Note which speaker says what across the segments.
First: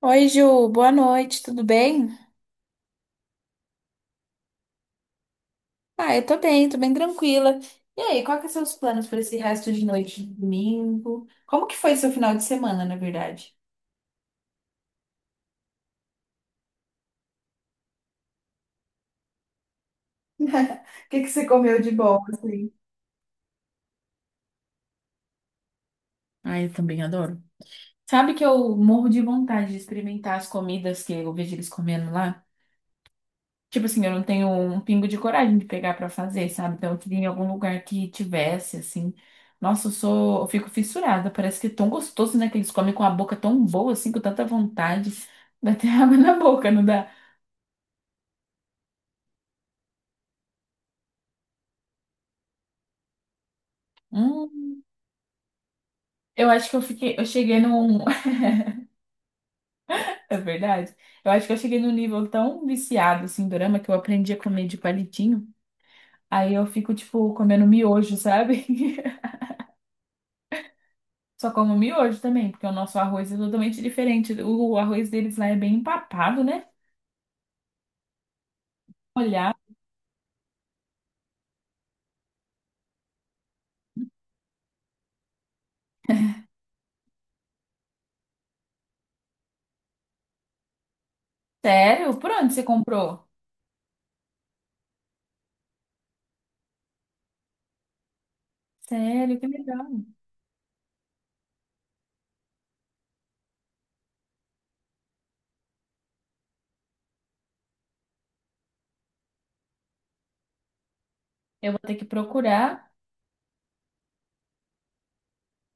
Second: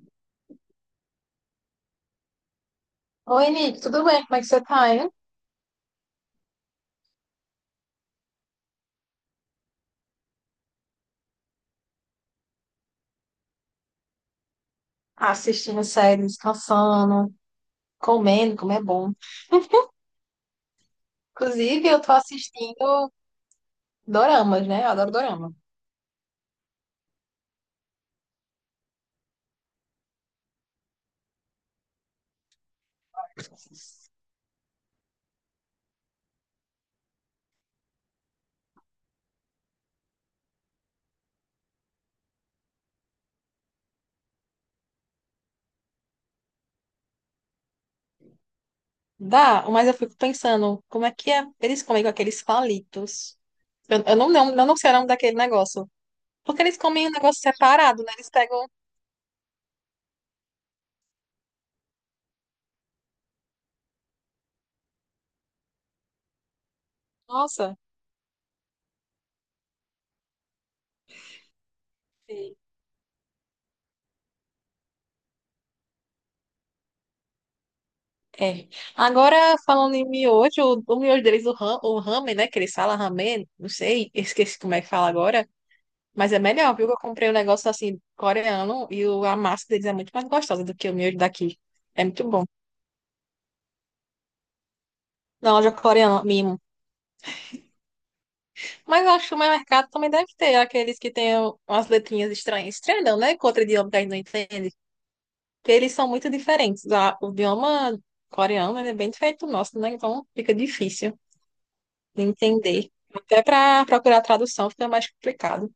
Speaker 1: Oi, Ju, boa noite, tudo bem?
Speaker 2: Oi, Nick, tudo bem? Como é que você tá, hein?
Speaker 1: Ah, eu tô bem tranquila. E aí, qual que são os planos para esse resto de noite de domingo? Como que foi seu final de semana, na verdade?
Speaker 2: Assistindo série, descansando, comendo, como é bom.
Speaker 1: O que que você comeu
Speaker 2: Inclusive,
Speaker 1: de
Speaker 2: eu tô
Speaker 1: bom, assim?
Speaker 2: assistindo doramas, né? Eu adoro dorama.
Speaker 1: Ah, eu também adoro. Sabe que eu morro de vontade de experimentar as comidas que eu vejo eles comendo lá? Tipo assim, eu não tenho um pingo de coragem de pegar pra fazer, sabe? Então eu queria em algum lugar que tivesse, assim. Nossa, eu fico fissurada. Parece que é tão gostoso, né? Que eles comem com a boca tão boa, assim, com tanta vontade. Dá até água na boca, não dá?
Speaker 2: Dá, mas eu fico pensando, como é que é? Eles comem com aqueles palitos. Eu
Speaker 1: Hum,
Speaker 2: não sei o nome daquele negócio.
Speaker 1: eu
Speaker 2: Porque
Speaker 1: acho que
Speaker 2: eles comem um
Speaker 1: eu
Speaker 2: negócio
Speaker 1: cheguei num.
Speaker 2: separado, né? Eles pegam.
Speaker 1: É verdade. Eu acho que eu cheguei num nível tão viciado, assim, em dorama, que eu aprendi a comer de palitinho. Aí eu fico, tipo, comendo
Speaker 2: Nossa.
Speaker 1: miojo, sabe? Só como miojo também,
Speaker 2: Sim.
Speaker 1: porque o nosso arroz é totalmente diferente. O arroz deles lá é bem empapado, né?
Speaker 2: É. Agora,
Speaker 1: Olhar?
Speaker 2: falando em miojo, o miojo deles, o ramen, né? Que eles falam ramen, não sei, esqueci como é que fala agora. Mas é melhor, viu? Eu comprei um negócio assim, coreano, e a massa deles é muito mais gostosa do que o meu daqui. É
Speaker 1: Sério?
Speaker 2: muito
Speaker 1: Por
Speaker 2: bom.
Speaker 1: onde você comprou?
Speaker 2: Na loja coreana, mimo. Mas eu acho que
Speaker 1: Sério,
Speaker 2: o
Speaker 1: que
Speaker 2: meu
Speaker 1: legal.
Speaker 2: mercado também deve ter aqueles que têm umas letrinhas estranhas. Estranho não, né? Com outro idioma que a gente não entende. Porque eles são muito diferentes. O idioma coreano, ele é bem diferente do nosso, né? Então fica difícil
Speaker 1: Eu vou ter que
Speaker 2: de entender.
Speaker 1: procurar.
Speaker 2: Até para procurar tradução fica mais complicado.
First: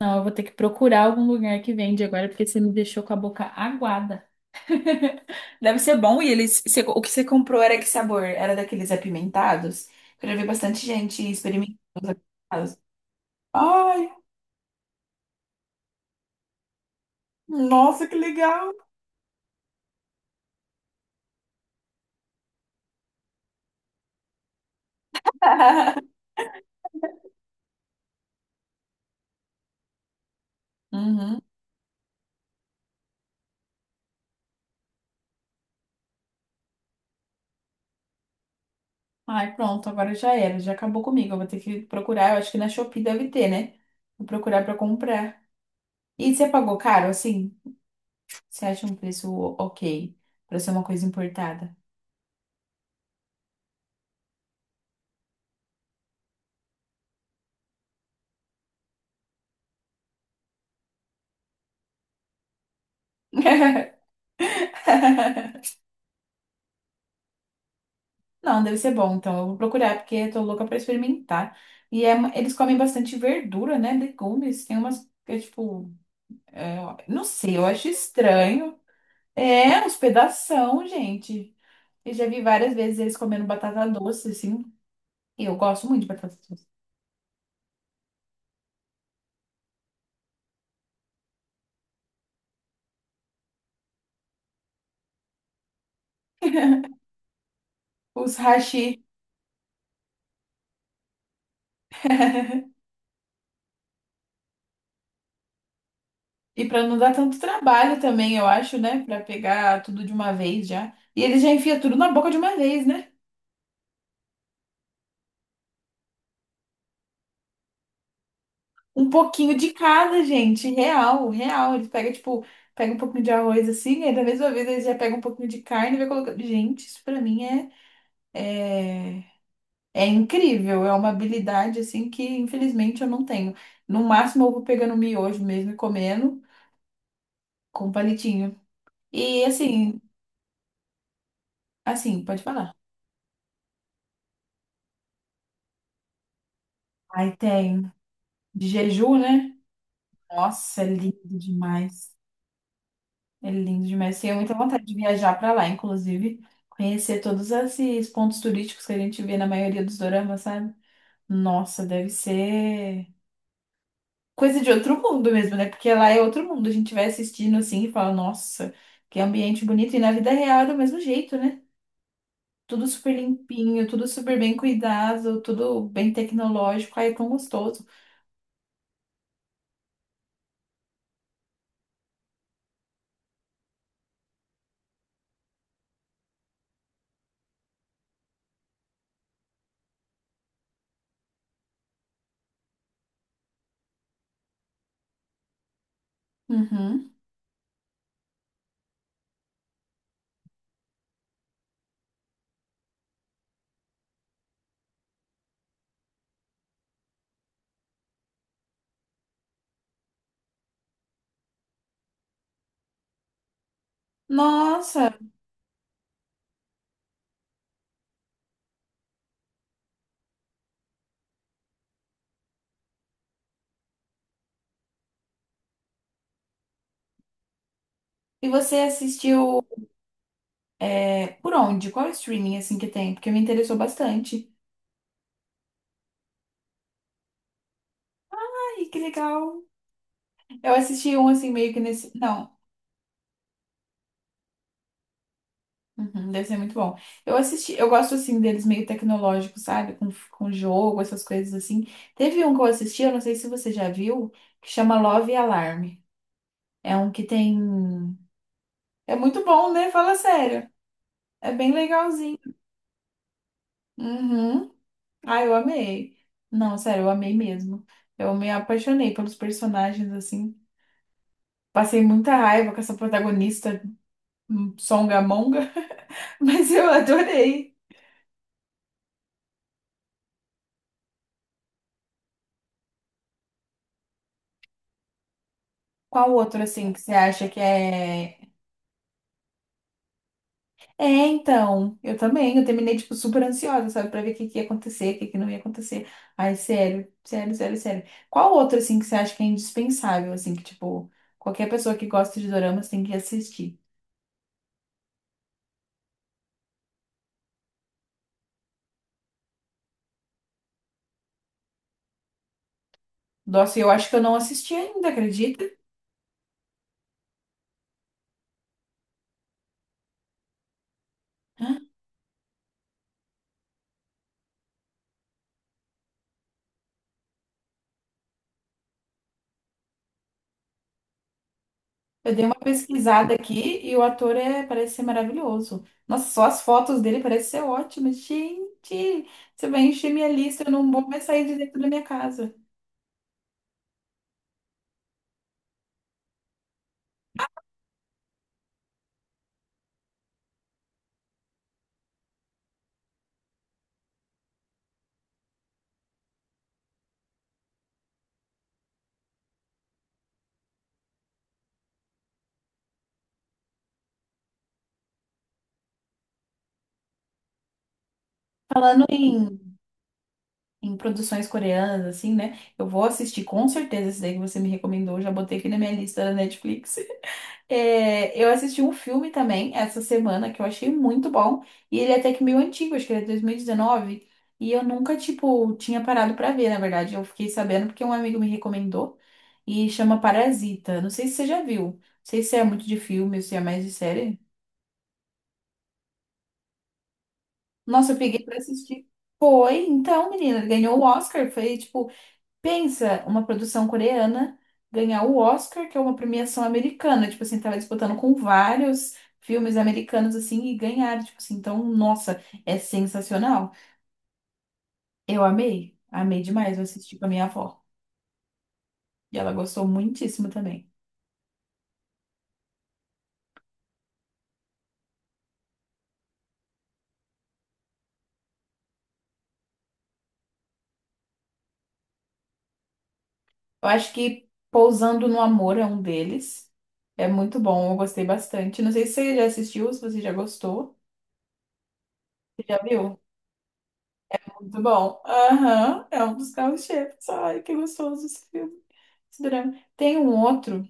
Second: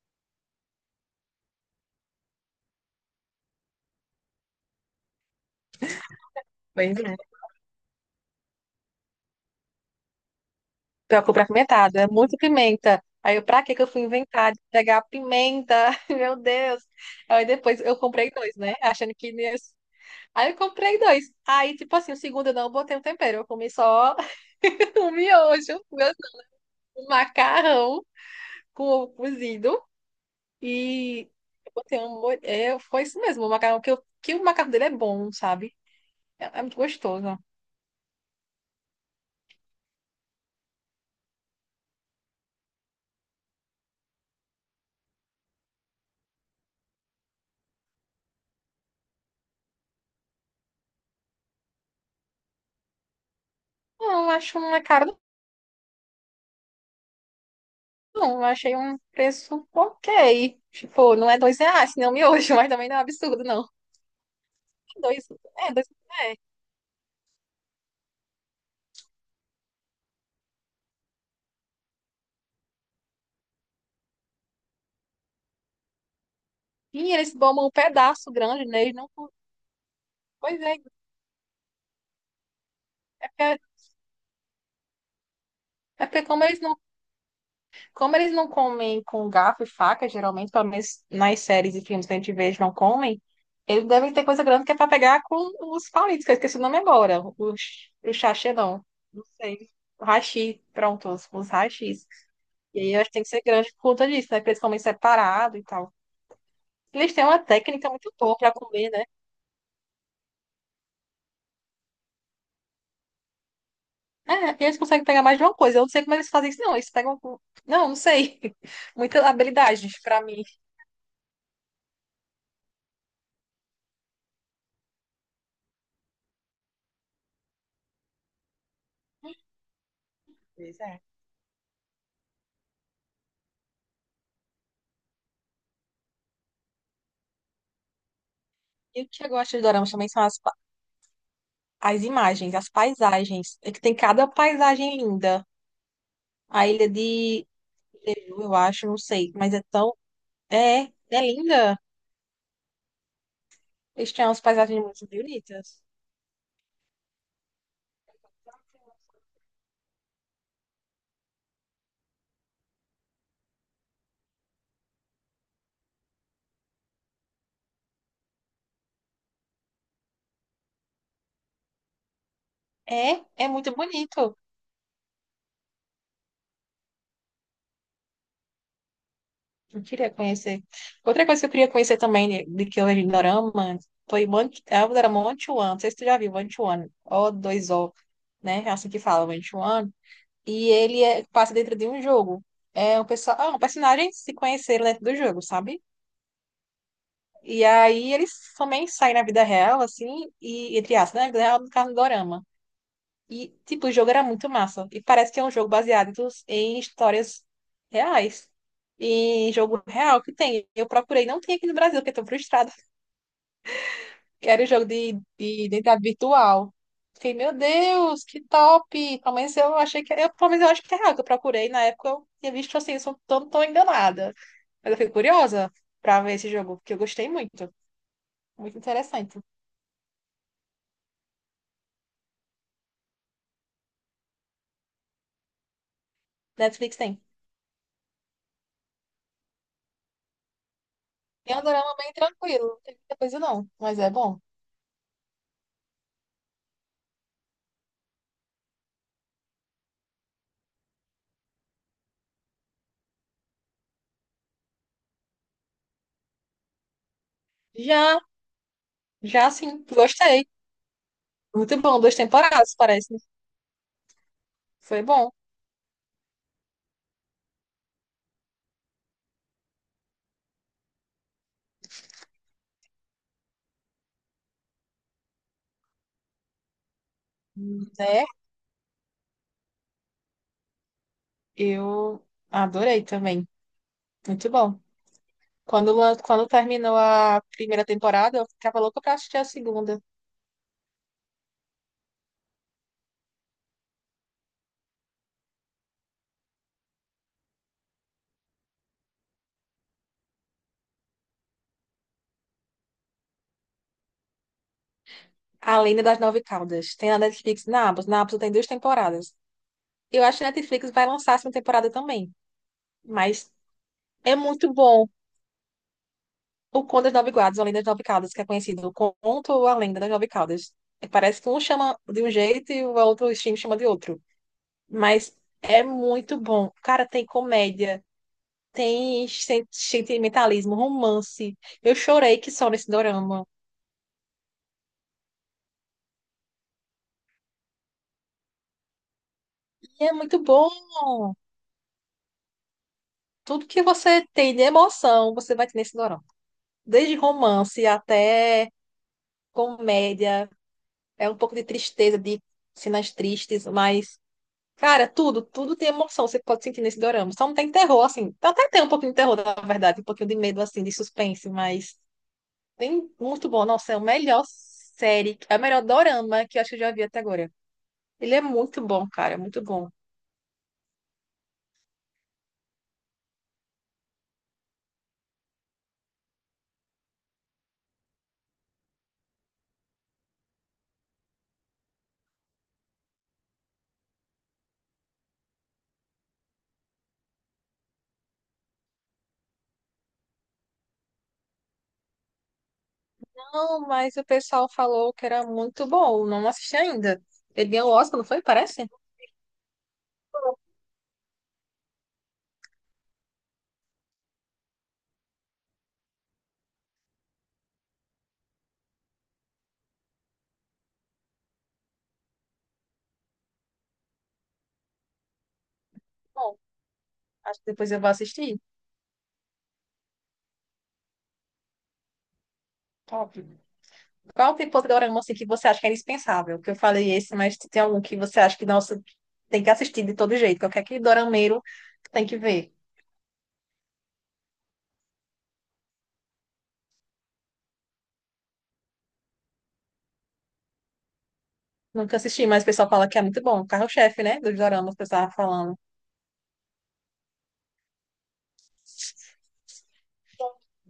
Speaker 1: Não, eu vou ter que procurar algum lugar que vende agora, porque você me deixou com a boca aguada. Deve ser bom. E eles,
Speaker 2: Pois
Speaker 1: o que
Speaker 2: é.
Speaker 1: você comprou era que sabor? Era daqueles apimentados? Eu já vi bastante gente
Speaker 2: Pior que
Speaker 1: experimentando
Speaker 2: apimentado, é
Speaker 1: os
Speaker 2: muito
Speaker 1: apimentados.
Speaker 2: pimenta. Aí eu, pra que que eu fui
Speaker 1: Ai,
Speaker 2: inventar de pegar pimenta? Meu Deus. Aí depois eu
Speaker 1: nossa, que
Speaker 2: comprei dois,
Speaker 1: legal!
Speaker 2: né? Achando que não ia... Aí eu comprei dois. Aí, tipo assim, o segundo eu não botei um tempero. Eu comi só um miojo, um macarrão com ovo cozido. E
Speaker 1: Uhum.
Speaker 2: eu botei um... É, foi isso mesmo, o macarrão. Que, eu... que o macarrão dele é bom, sabe? É, é muito gostoso.
Speaker 1: Ai, pronto, agora já era, já acabou comigo. Eu vou ter que procurar, eu acho que na Shopee deve ter, né? Vou procurar pra comprar. E você pagou caro, assim? Você acha um preço ok pra ser uma coisa importada?
Speaker 2: Não, eu acho uma cara. Não, eu achei um preço ok. Tipo, não é dois reais, não miojo, mas também não é um absurdo, não. É dois, é, dois, é.
Speaker 1: Não, deve ser bom, então eu vou procurar, porque eu tô louca pra experimentar. E é eles comem bastante verdura, né? Legumes. Tem umas que é tipo.
Speaker 2: E
Speaker 1: Não
Speaker 2: eles
Speaker 1: sei, eu
Speaker 2: bombam um
Speaker 1: acho
Speaker 2: pedaço grande,
Speaker 1: estranho.
Speaker 2: né? Eles não,
Speaker 1: É, uns
Speaker 2: pois é,
Speaker 1: pedação, gente. Eu já vi várias vezes eles comendo
Speaker 2: porque,
Speaker 1: batata doce, assim. E eu gosto muito
Speaker 2: é
Speaker 1: de
Speaker 2: porque
Speaker 1: batata doce.
Speaker 2: como eles não comem com garfo e faca, geralmente, pelo menos nas séries e filmes que a gente vê, eles não comem, eles devem ter coisa grande que é pra pegar com os palitos, que eu esqueci o nome agora. Os, o
Speaker 1: Os
Speaker 2: sachê, não.
Speaker 1: hashi.
Speaker 2: Não sei. O hashi, pronto, os hashis. E aí eu acho que tem que ser grande por conta disso, né? Porque eles comerem separado e tal.
Speaker 1: E para não dar
Speaker 2: Eles têm
Speaker 1: tanto
Speaker 2: uma técnica
Speaker 1: trabalho
Speaker 2: muito
Speaker 1: também,
Speaker 2: boa
Speaker 1: eu
Speaker 2: pra
Speaker 1: acho,
Speaker 2: comer,
Speaker 1: né?
Speaker 2: né?
Speaker 1: Para pegar tudo de uma vez já. E eles já enfiam tudo na boca de uma vez, né?
Speaker 2: É, eles conseguem pegar mais de uma coisa. Eu não sei como eles fazem isso, não. Eles pegam. Não, não sei.
Speaker 1: Um
Speaker 2: Muitas
Speaker 1: pouquinho de
Speaker 2: habilidades pra
Speaker 1: cada,
Speaker 2: mim.
Speaker 1: gente. Real, real. Eles pegam, tipo, pega um pouquinho de arroz assim, aí da mesma vez eles já pegam um pouquinho de carne e vai colocando. Gente, isso pra mim é, é
Speaker 2: Pois
Speaker 1: incrível. É
Speaker 2: é.
Speaker 1: uma habilidade, assim, que infelizmente eu não tenho. No máximo eu vou pegando miojo mesmo e comendo com palitinho.
Speaker 2: E o que eu
Speaker 1: E
Speaker 2: gosto de Dorama
Speaker 1: assim,
Speaker 2: também são as
Speaker 1: assim, pode
Speaker 2: imagens, as
Speaker 1: falar.
Speaker 2: paisagens. É que tem cada paisagem linda. A ilha
Speaker 1: Aí
Speaker 2: de
Speaker 1: tem
Speaker 2: Jeju, eu
Speaker 1: de
Speaker 2: acho, não
Speaker 1: jejum,
Speaker 2: sei. Mas
Speaker 1: né?
Speaker 2: é tão.
Speaker 1: Nossa, é
Speaker 2: É, é
Speaker 1: lindo
Speaker 2: linda.
Speaker 1: demais. É lindo
Speaker 2: Eles
Speaker 1: demais.
Speaker 2: têm
Speaker 1: Tenho
Speaker 2: umas
Speaker 1: muita
Speaker 2: paisagens
Speaker 1: vontade de
Speaker 2: muito
Speaker 1: viajar para lá,
Speaker 2: bonitas.
Speaker 1: inclusive, conhecer todos esses pontos turísticos que a gente vê na maioria dos doramas, sabe? Nossa, deve ser coisa de outro mundo mesmo, né? Porque lá é outro mundo. A gente vai assistindo assim e fala, nossa, que ambiente bonito. E na vida real é do mesmo jeito, né? Tudo super
Speaker 2: É, é muito
Speaker 1: limpinho, tudo
Speaker 2: bonito.
Speaker 1: super bem cuidado, tudo bem tecnológico. Aí é tão gostoso.
Speaker 2: Eu queria conhecer. Outra coisa que eu queria conhecer também, de que eu vejo em Dorama, foi Monte, era Monte One, não sei se tu já viu, Monte One, o dois o né? É assim que fala, Monte One. E passa dentro de um jogo. É um, pessoal, ah, um personagem se conheceram dentro do jogo, sabe?
Speaker 1: Uhum.
Speaker 2: E aí eles também saem na vida real, assim, e entre aspas, né? Na vida real, no caso do Dorama. E, tipo, o jogo era muito massa. E parece que é um jogo baseado em histórias reais. Em jogo real que tem. Eu procurei, não tem aqui no Brasil, porque eu tô frustrada. Que era o jogo de,
Speaker 1: Nossa,
Speaker 2: de identidade virtual. Fiquei, meu Deus, que top! Pelo menos eu achei que. Eu, pelo menos eu acho que é real que eu procurei. Na época eu tinha visto assim, tô, tô enganada. Mas eu fiquei curiosa pra ver esse jogo, porque eu gostei muito.
Speaker 1: e você
Speaker 2: Muito interessante.
Speaker 1: assistiu. É, por onde? Qual é o streaming assim que tem? Porque me interessou bastante.
Speaker 2: Netflix tem.
Speaker 1: Ai, que legal. Eu assisti um assim
Speaker 2: É um
Speaker 1: meio que
Speaker 2: drama bem
Speaker 1: nesse. Não.
Speaker 2: tranquilo, não tem muita coisa não, mas é bom.
Speaker 1: Uhum, deve ser muito bom. Eu assisti, eu gosto assim deles meio tecnológicos, sabe? Com jogo, essas coisas assim. Teve um que eu assisti, eu não sei se você já viu, que chama Love Alarm. É um que tem.
Speaker 2: Já.
Speaker 1: É muito
Speaker 2: Já
Speaker 1: bom,
Speaker 2: sim,
Speaker 1: né? Fala
Speaker 2: gostei.
Speaker 1: sério. É bem
Speaker 2: Muito bom, duas
Speaker 1: legalzinho.
Speaker 2: temporadas, parece.
Speaker 1: Uhum.
Speaker 2: Foi bom.
Speaker 1: Ai, eu amei. Não, sério, eu amei mesmo. Eu me apaixonei pelos personagens, assim. Passei muita raiva com essa protagonista songamonga, mas eu adorei.
Speaker 2: Né? Eu adorei também. Muito bom.
Speaker 1: Qual
Speaker 2: Quando
Speaker 1: outro, assim,
Speaker 2: terminou
Speaker 1: que você
Speaker 2: a
Speaker 1: acha que
Speaker 2: primeira temporada,
Speaker 1: é.
Speaker 2: eu ficava louca pra assistir a segunda.
Speaker 1: É, então, eu também. Eu terminei, tipo, super ansiosa, sabe, pra ver o que que ia acontecer, o que que não ia acontecer. Ai, sério, sério, sério, sério. Qual outro, assim, que você acha que é indispensável, assim, que, tipo, qualquer pessoa que gosta de doramas tem que assistir?
Speaker 2: A Lenda das Nove Caudas. Tem na Netflix, na Amazon. Na Amazon tem duas temporadas. Eu acho que a Netflix vai lançar a segunda temporada também. Mas
Speaker 1: Nossa, eu acho que eu não
Speaker 2: é muito
Speaker 1: assisti
Speaker 2: bom.
Speaker 1: ainda, acredita?
Speaker 2: O Conto das Nove Guardas, ou a Lenda das Nove Caudas, que é conhecido. O Conto ou a Lenda das Nove Caudas. Parece que um chama de um jeito e o outro stream chama de outro. Mas é muito bom. Cara, tem comédia, tem sentimentalismo, romance. Eu
Speaker 1: Eu
Speaker 2: chorei
Speaker 1: dei
Speaker 2: que
Speaker 1: uma
Speaker 2: só nesse
Speaker 1: pesquisada
Speaker 2: dorama.
Speaker 1: aqui e o ator é, parece ser maravilhoso. Nossa, só as fotos dele parecem ser ótimas. Gente, você vai
Speaker 2: E
Speaker 1: encher
Speaker 2: é
Speaker 1: minha
Speaker 2: muito
Speaker 1: lista,
Speaker 2: bom.
Speaker 1: eu não vou mais sair de dentro da minha casa.
Speaker 2: Tudo que você tem de emoção, você vai ter nesse dorama. Desde romance até comédia, é um pouco de tristeza, de cenas tristes, mas, cara, tudo, tudo tem emoção, você pode sentir nesse dorama. Só não tem terror, assim. Até tem um pouquinho de terror, na verdade, um pouquinho de medo, assim, de suspense, mas tem muito bom. Nossa, é a melhor série, é o melhor dorama que eu acho que eu já vi até agora. Ele é muito
Speaker 1: Falando
Speaker 2: bom, cara, muito
Speaker 1: em,
Speaker 2: bom.
Speaker 1: em produções coreanas, assim, né? Eu vou assistir com certeza esse daí que você me recomendou, já botei aqui na minha lista da Netflix. É, eu assisti um filme também essa semana que eu achei muito bom. E ele é até que meio antigo, acho que ele é 2019. E dezenove. E eu nunca, tipo, tinha parado pra ver, na verdade. Eu fiquei sabendo porque um amigo me recomendou. E chama Parasita. Não sei se você já viu. Não sei se é muito de filme ou se é
Speaker 2: Não,
Speaker 1: mais de
Speaker 2: mas o
Speaker 1: série.
Speaker 2: pessoal falou que era muito bom. Não assisti ainda. Ele ganhou o
Speaker 1: Nossa, eu
Speaker 2: Oscar, não foi?
Speaker 1: peguei pra
Speaker 2: Parece?
Speaker 1: assistir. Foi, então, menina, ele ganhou o Oscar. Foi tipo, pensa, uma produção coreana ganhar o Oscar, que é uma premiação americana. Tipo assim, tava disputando com vários filmes americanos assim e ganharam. Tipo assim, então, nossa, é sensacional. Eu amei, amei
Speaker 2: Bom,
Speaker 1: demais. Eu assisti com a minha
Speaker 2: acho que
Speaker 1: avó.
Speaker 2: depois eu vou assistir.
Speaker 1: E ela gostou muitíssimo também.
Speaker 2: Top. Qual tipo de dorama assim, que você acha que é indispensável? Que eu falei esse, mas tem algum que você acha que, nossa, tem que assistir de todo jeito. Qualquer que dorameiro tem que ver.
Speaker 1: Eu acho que Pousando no Amor é um deles. É muito bom, eu gostei bastante. Não sei se você já assistiu, se você já gostou.
Speaker 2: Nunca assisti, mas
Speaker 1: Você
Speaker 2: o
Speaker 1: já
Speaker 2: pessoal fala que
Speaker 1: viu?
Speaker 2: é muito bom. Carro-chefe,
Speaker 1: É
Speaker 2: né? Dos
Speaker 1: muito
Speaker 2: doramas, o
Speaker 1: bom.
Speaker 2: pessoal tava falando.
Speaker 1: Aham, é um dos carros-chefes. Ai, que gostoso esse filme, esse drama. Tem um outro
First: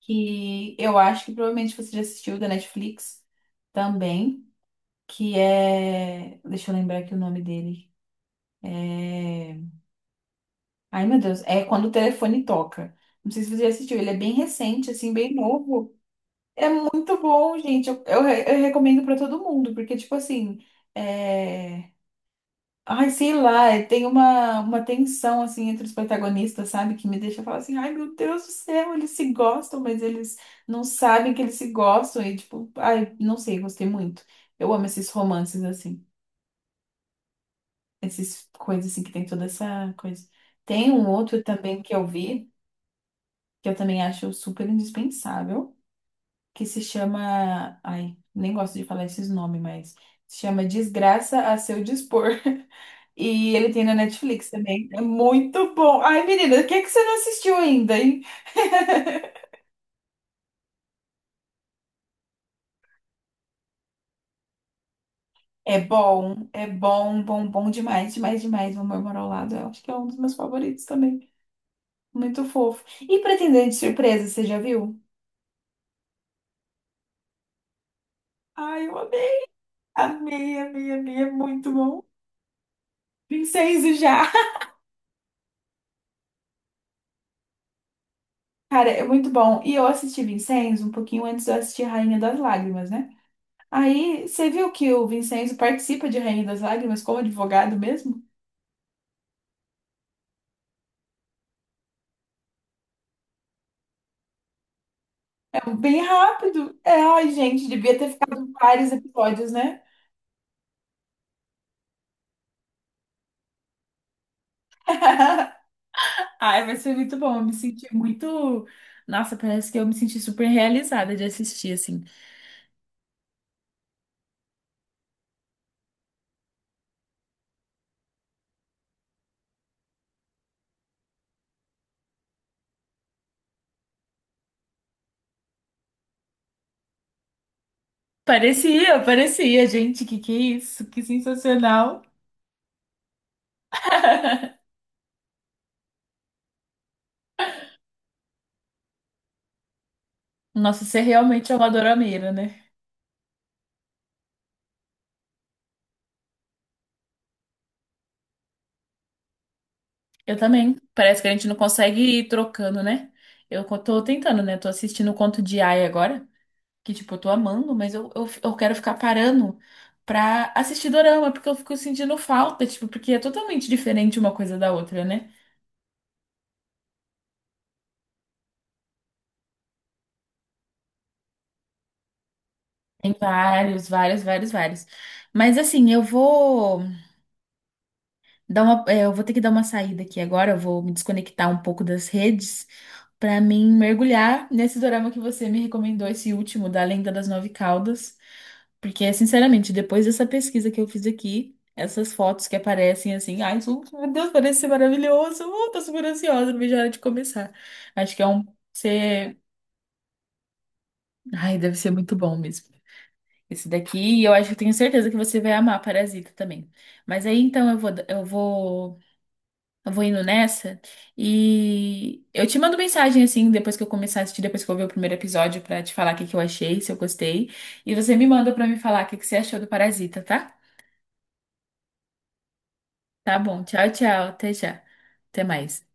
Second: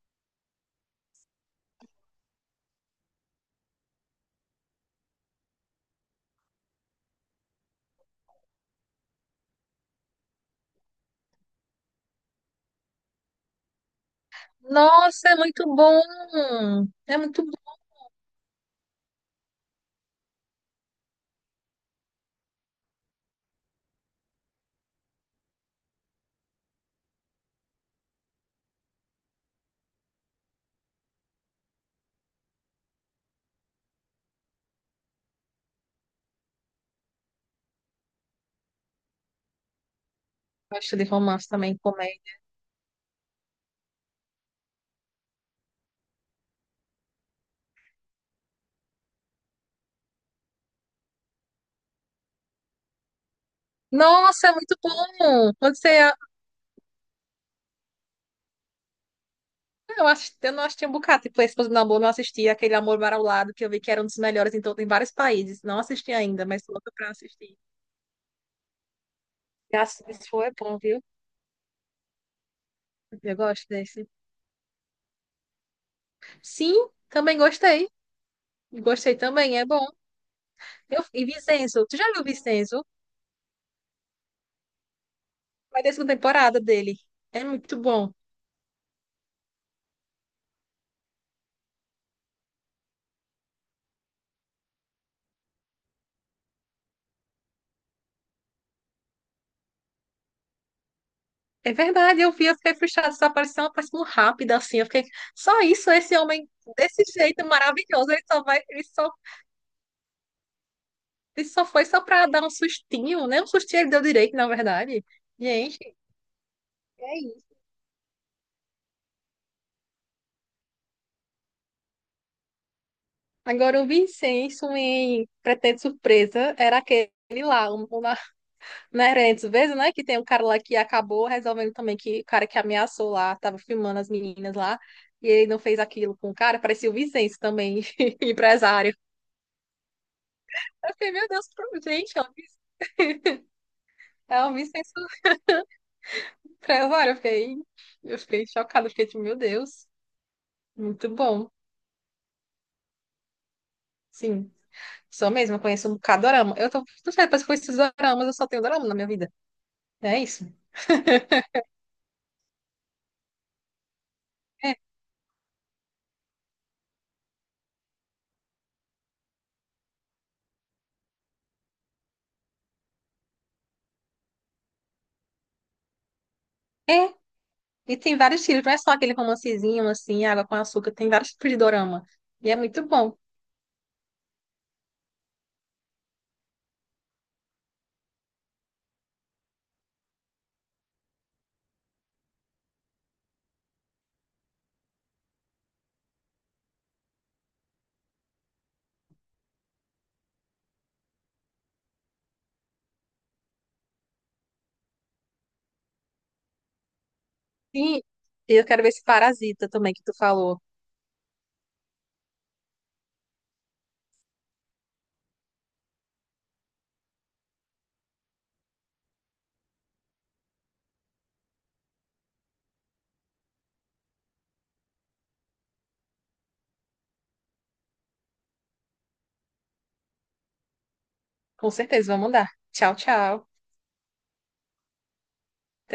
Speaker 1: que eu acho que provavelmente você já assistiu da Netflix também, que é. Deixa eu lembrar aqui o nome dele. É... Ai, meu Deus, é Quando o Telefone Toca. Não sei se você já assistiu, ele é bem recente, assim,
Speaker 2: Nossa,
Speaker 1: bem
Speaker 2: é muito
Speaker 1: novo.
Speaker 2: bom. É
Speaker 1: Muito
Speaker 2: muito
Speaker 1: bom,
Speaker 2: bom.
Speaker 1: gente. Eu recomendo pra todo mundo, porque, tipo assim, é... Ai, sei lá, tem uma tensão, assim, entre os protagonistas, sabe? Que me deixa falar assim, ai, meu Deus do céu, eles se gostam, mas eles não sabem que eles se gostam. E, tipo, ai, não sei, gostei muito. Eu amo esses romances, assim. Essas coisas, assim, que tem toda essa coisa.
Speaker 2: Eu
Speaker 1: Tem
Speaker 2: gosto de
Speaker 1: um outro
Speaker 2: romance também,
Speaker 1: também que eu
Speaker 2: comédia.
Speaker 1: vi, que eu também acho super indispensável. Que se chama. Ai, nem gosto de falar esses nomes, mas se chama Desgraça a Seu Dispor. E ele tem na Netflix
Speaker 2: Nossa, é muito
Speaker 1: também. É
Speaker 2: bom.
Speaker 1: muito
Speaker 2: Quando você.
Speaker 1: bom. Ai, menina, o que é que você não assistiu ainda, hein?
Speaker 2: Eu acho, eu não assisti um bocado. Tipo, Esposa do Namor, não assisti aquele Amor Para o Lado, que eu vi que era um dos melhores em, todo, em vários países. Não assisti ainda, mas
Speaker 1: É
Speaker 2: tô louca pra
Speaker 1: bom, bom,
Speaker 2: assistir.
Speaker 1: bom demais, demais, demais. Vou Morar ao Lado. Eu acho que é
Speaker 2: Graças a
Speaker 1: um dos
Speaker 2: Deus,
Speaker 1: meus
Speaker 2: foi é bom,
Speaker 1: favoritos
Speaker 2: viu?
Speaker 1: também. Muito fofo. E
Speaker 2: Eu gosto
Speaker 1: Pretendente
Speaker 2: desse.
Speaker 1: Surpresa, você já viu?
Speaker 2: Sim, também gostei.
Speaker 1: Ai, eu
Speaker 2: Gostei
Speaker 1: amei,
Speaker 2: também, é bom.
Speaker 1: amei, amei,
Speaker 2: Eu,
Speaker 1: amei.
Speaker 2: e
Speaker 1: É muito
Speaker 2: Vincenzo, tu
Speaker 1: bom.
Speaker 2: já viu Vincenzo?
Speaker 1: Vincenzo já.
Speaker 2: Vai ter segunda temporada dele. É muito bom.
Speaker 1: Cara, é muito bom. E eu assisti Vincenzo um pouquinho antes de eu assistir Rainha das Lágrimas, né? Aí, você viu que o Vincenzo participa de Rainha das Lágrimas como advogado mesmo?
Speaker 2: É verdade, eu vi, eu fiquei frustrada, essa aparição, aparição rápida, assim, eu fiquei, só
Speaker 1: É um
Speaker 2: isso,
Speaker 1: bem
Speaker 2: esse homem,
Speaker 1: rápido. É,
Speaker 2: desse
Speaker 1: ai,
Speaker 2: jeito
Speaker 1: gente, devia ter
Speaker 2: maravilhoso, ele só
Speaker 1: ficado
Speaker 2: vai,
Speaker 1: vários episódios, né?
Speaker 2: ele só foi só pra dar um sustinho, né? Um sustinho ele deu direito, na verdade. Gente,
Speaker 1: Ai, vai ser muito
Speaker 2: é
Speaker 1: bom. Eu me
Speaker 2: isso.
Speaker 1: senti muito. Nossa, parece que eu me senti super realizada de assistir, assim.
Speaker 2: Agora, o Vincenzo em Pretende Surpresa era aquele lá, o na Nerentes, vezes, né? Que tem um cara lá que acabou resolvendo também que o cara que ameaçou lá, tava filmando as meninas lá, e ele não fez aquilo com o cara, parecia o Vincenzo também, empresário.
Speaker 1: Parecia, parecia, gente, que é isso?
Speaker 2: Eu
Speaker 1: Que
Speaker 2: fiquei, meu Deus,
Speaker 1: sensacional.
Speaker 2: gente, ela me censurou pra ela, olha, eu fiquei chocada, fiquei tipo, meu Deus,
Speaker 1: Nossa, você
Speaker 2: muito bom.
Speaker 1: realmente é uma dorameira, né?
Speaker 2: Sim, sou mesmo, eu conheço um bocado de dorama. Eu tô, não sei, depois que eu conheci os doramas, eu só tenho dorama na minha vida. É
Speaker 1: Eu
Speaker 2: isso.
Speaker 1: também. Parece que a gente não consegue ir trocando, né? Tô tentando, né? Tô
Speaker 2: É,
Speaker 1: assistindo o Conto de Aia agora. Que, tipo, eu tô amando, mas eu quero ficar parando pra assistir dorama, porque eu fico sentindo falta, tipo, porque é totalmente diferente uma coisa da outra, né?
Speaker 2: é. E tem vários tipos, não é só aquele romancezinho assim, água com açúcar, tem vários tipos de dorama. E é muito
Speaker 1: Tem
Speaker 2: bom.
Speaker 1: vários, vários, vários, vários. Mas assim, eu vou. Eu vou ter que dar uma saída aqui agora, eu vou me desconectar um pouco das redes para mim mergulhar nesse dorama que você me recomendou, esse último, da Lenda das Nove Caudas. Porque, sinceramente, depois dessa pesquisa que eu fiz aqui, essas fotos que aparecem assim, ai, isso- meu Deus, parece ser maravilhoso. Tô super ansiosa, não vejo a hora de começar.
Speaker 2: Sim,
Speaker 1: Acho que é um.
Speaker 2: e eu quero ver esse
Speaker 1: Ser...
Speaker 2: Parasita também que tu falou.
Speaker 1: Ai, deve ser muito bom mesmo. Esse daqui, e eu acho que tenho certeza que você vai amar Parasita também. Mas aí então eu vou indo nessa e eu te mando mensagem assim, depois que eu começar a assistir, depois que eu ver o primeiro episódio, pra te falar o que que eu achei, se eu gostei. E você me manda pra me falar o que que você achou do Parasita, tá?
Speaker 2: Com certeza, vou mandar. Tchau,
Speaker 1: Tá
Speaker 2: tchau.
Speaker 1: bom, tchau, tchau, até já. Até mais.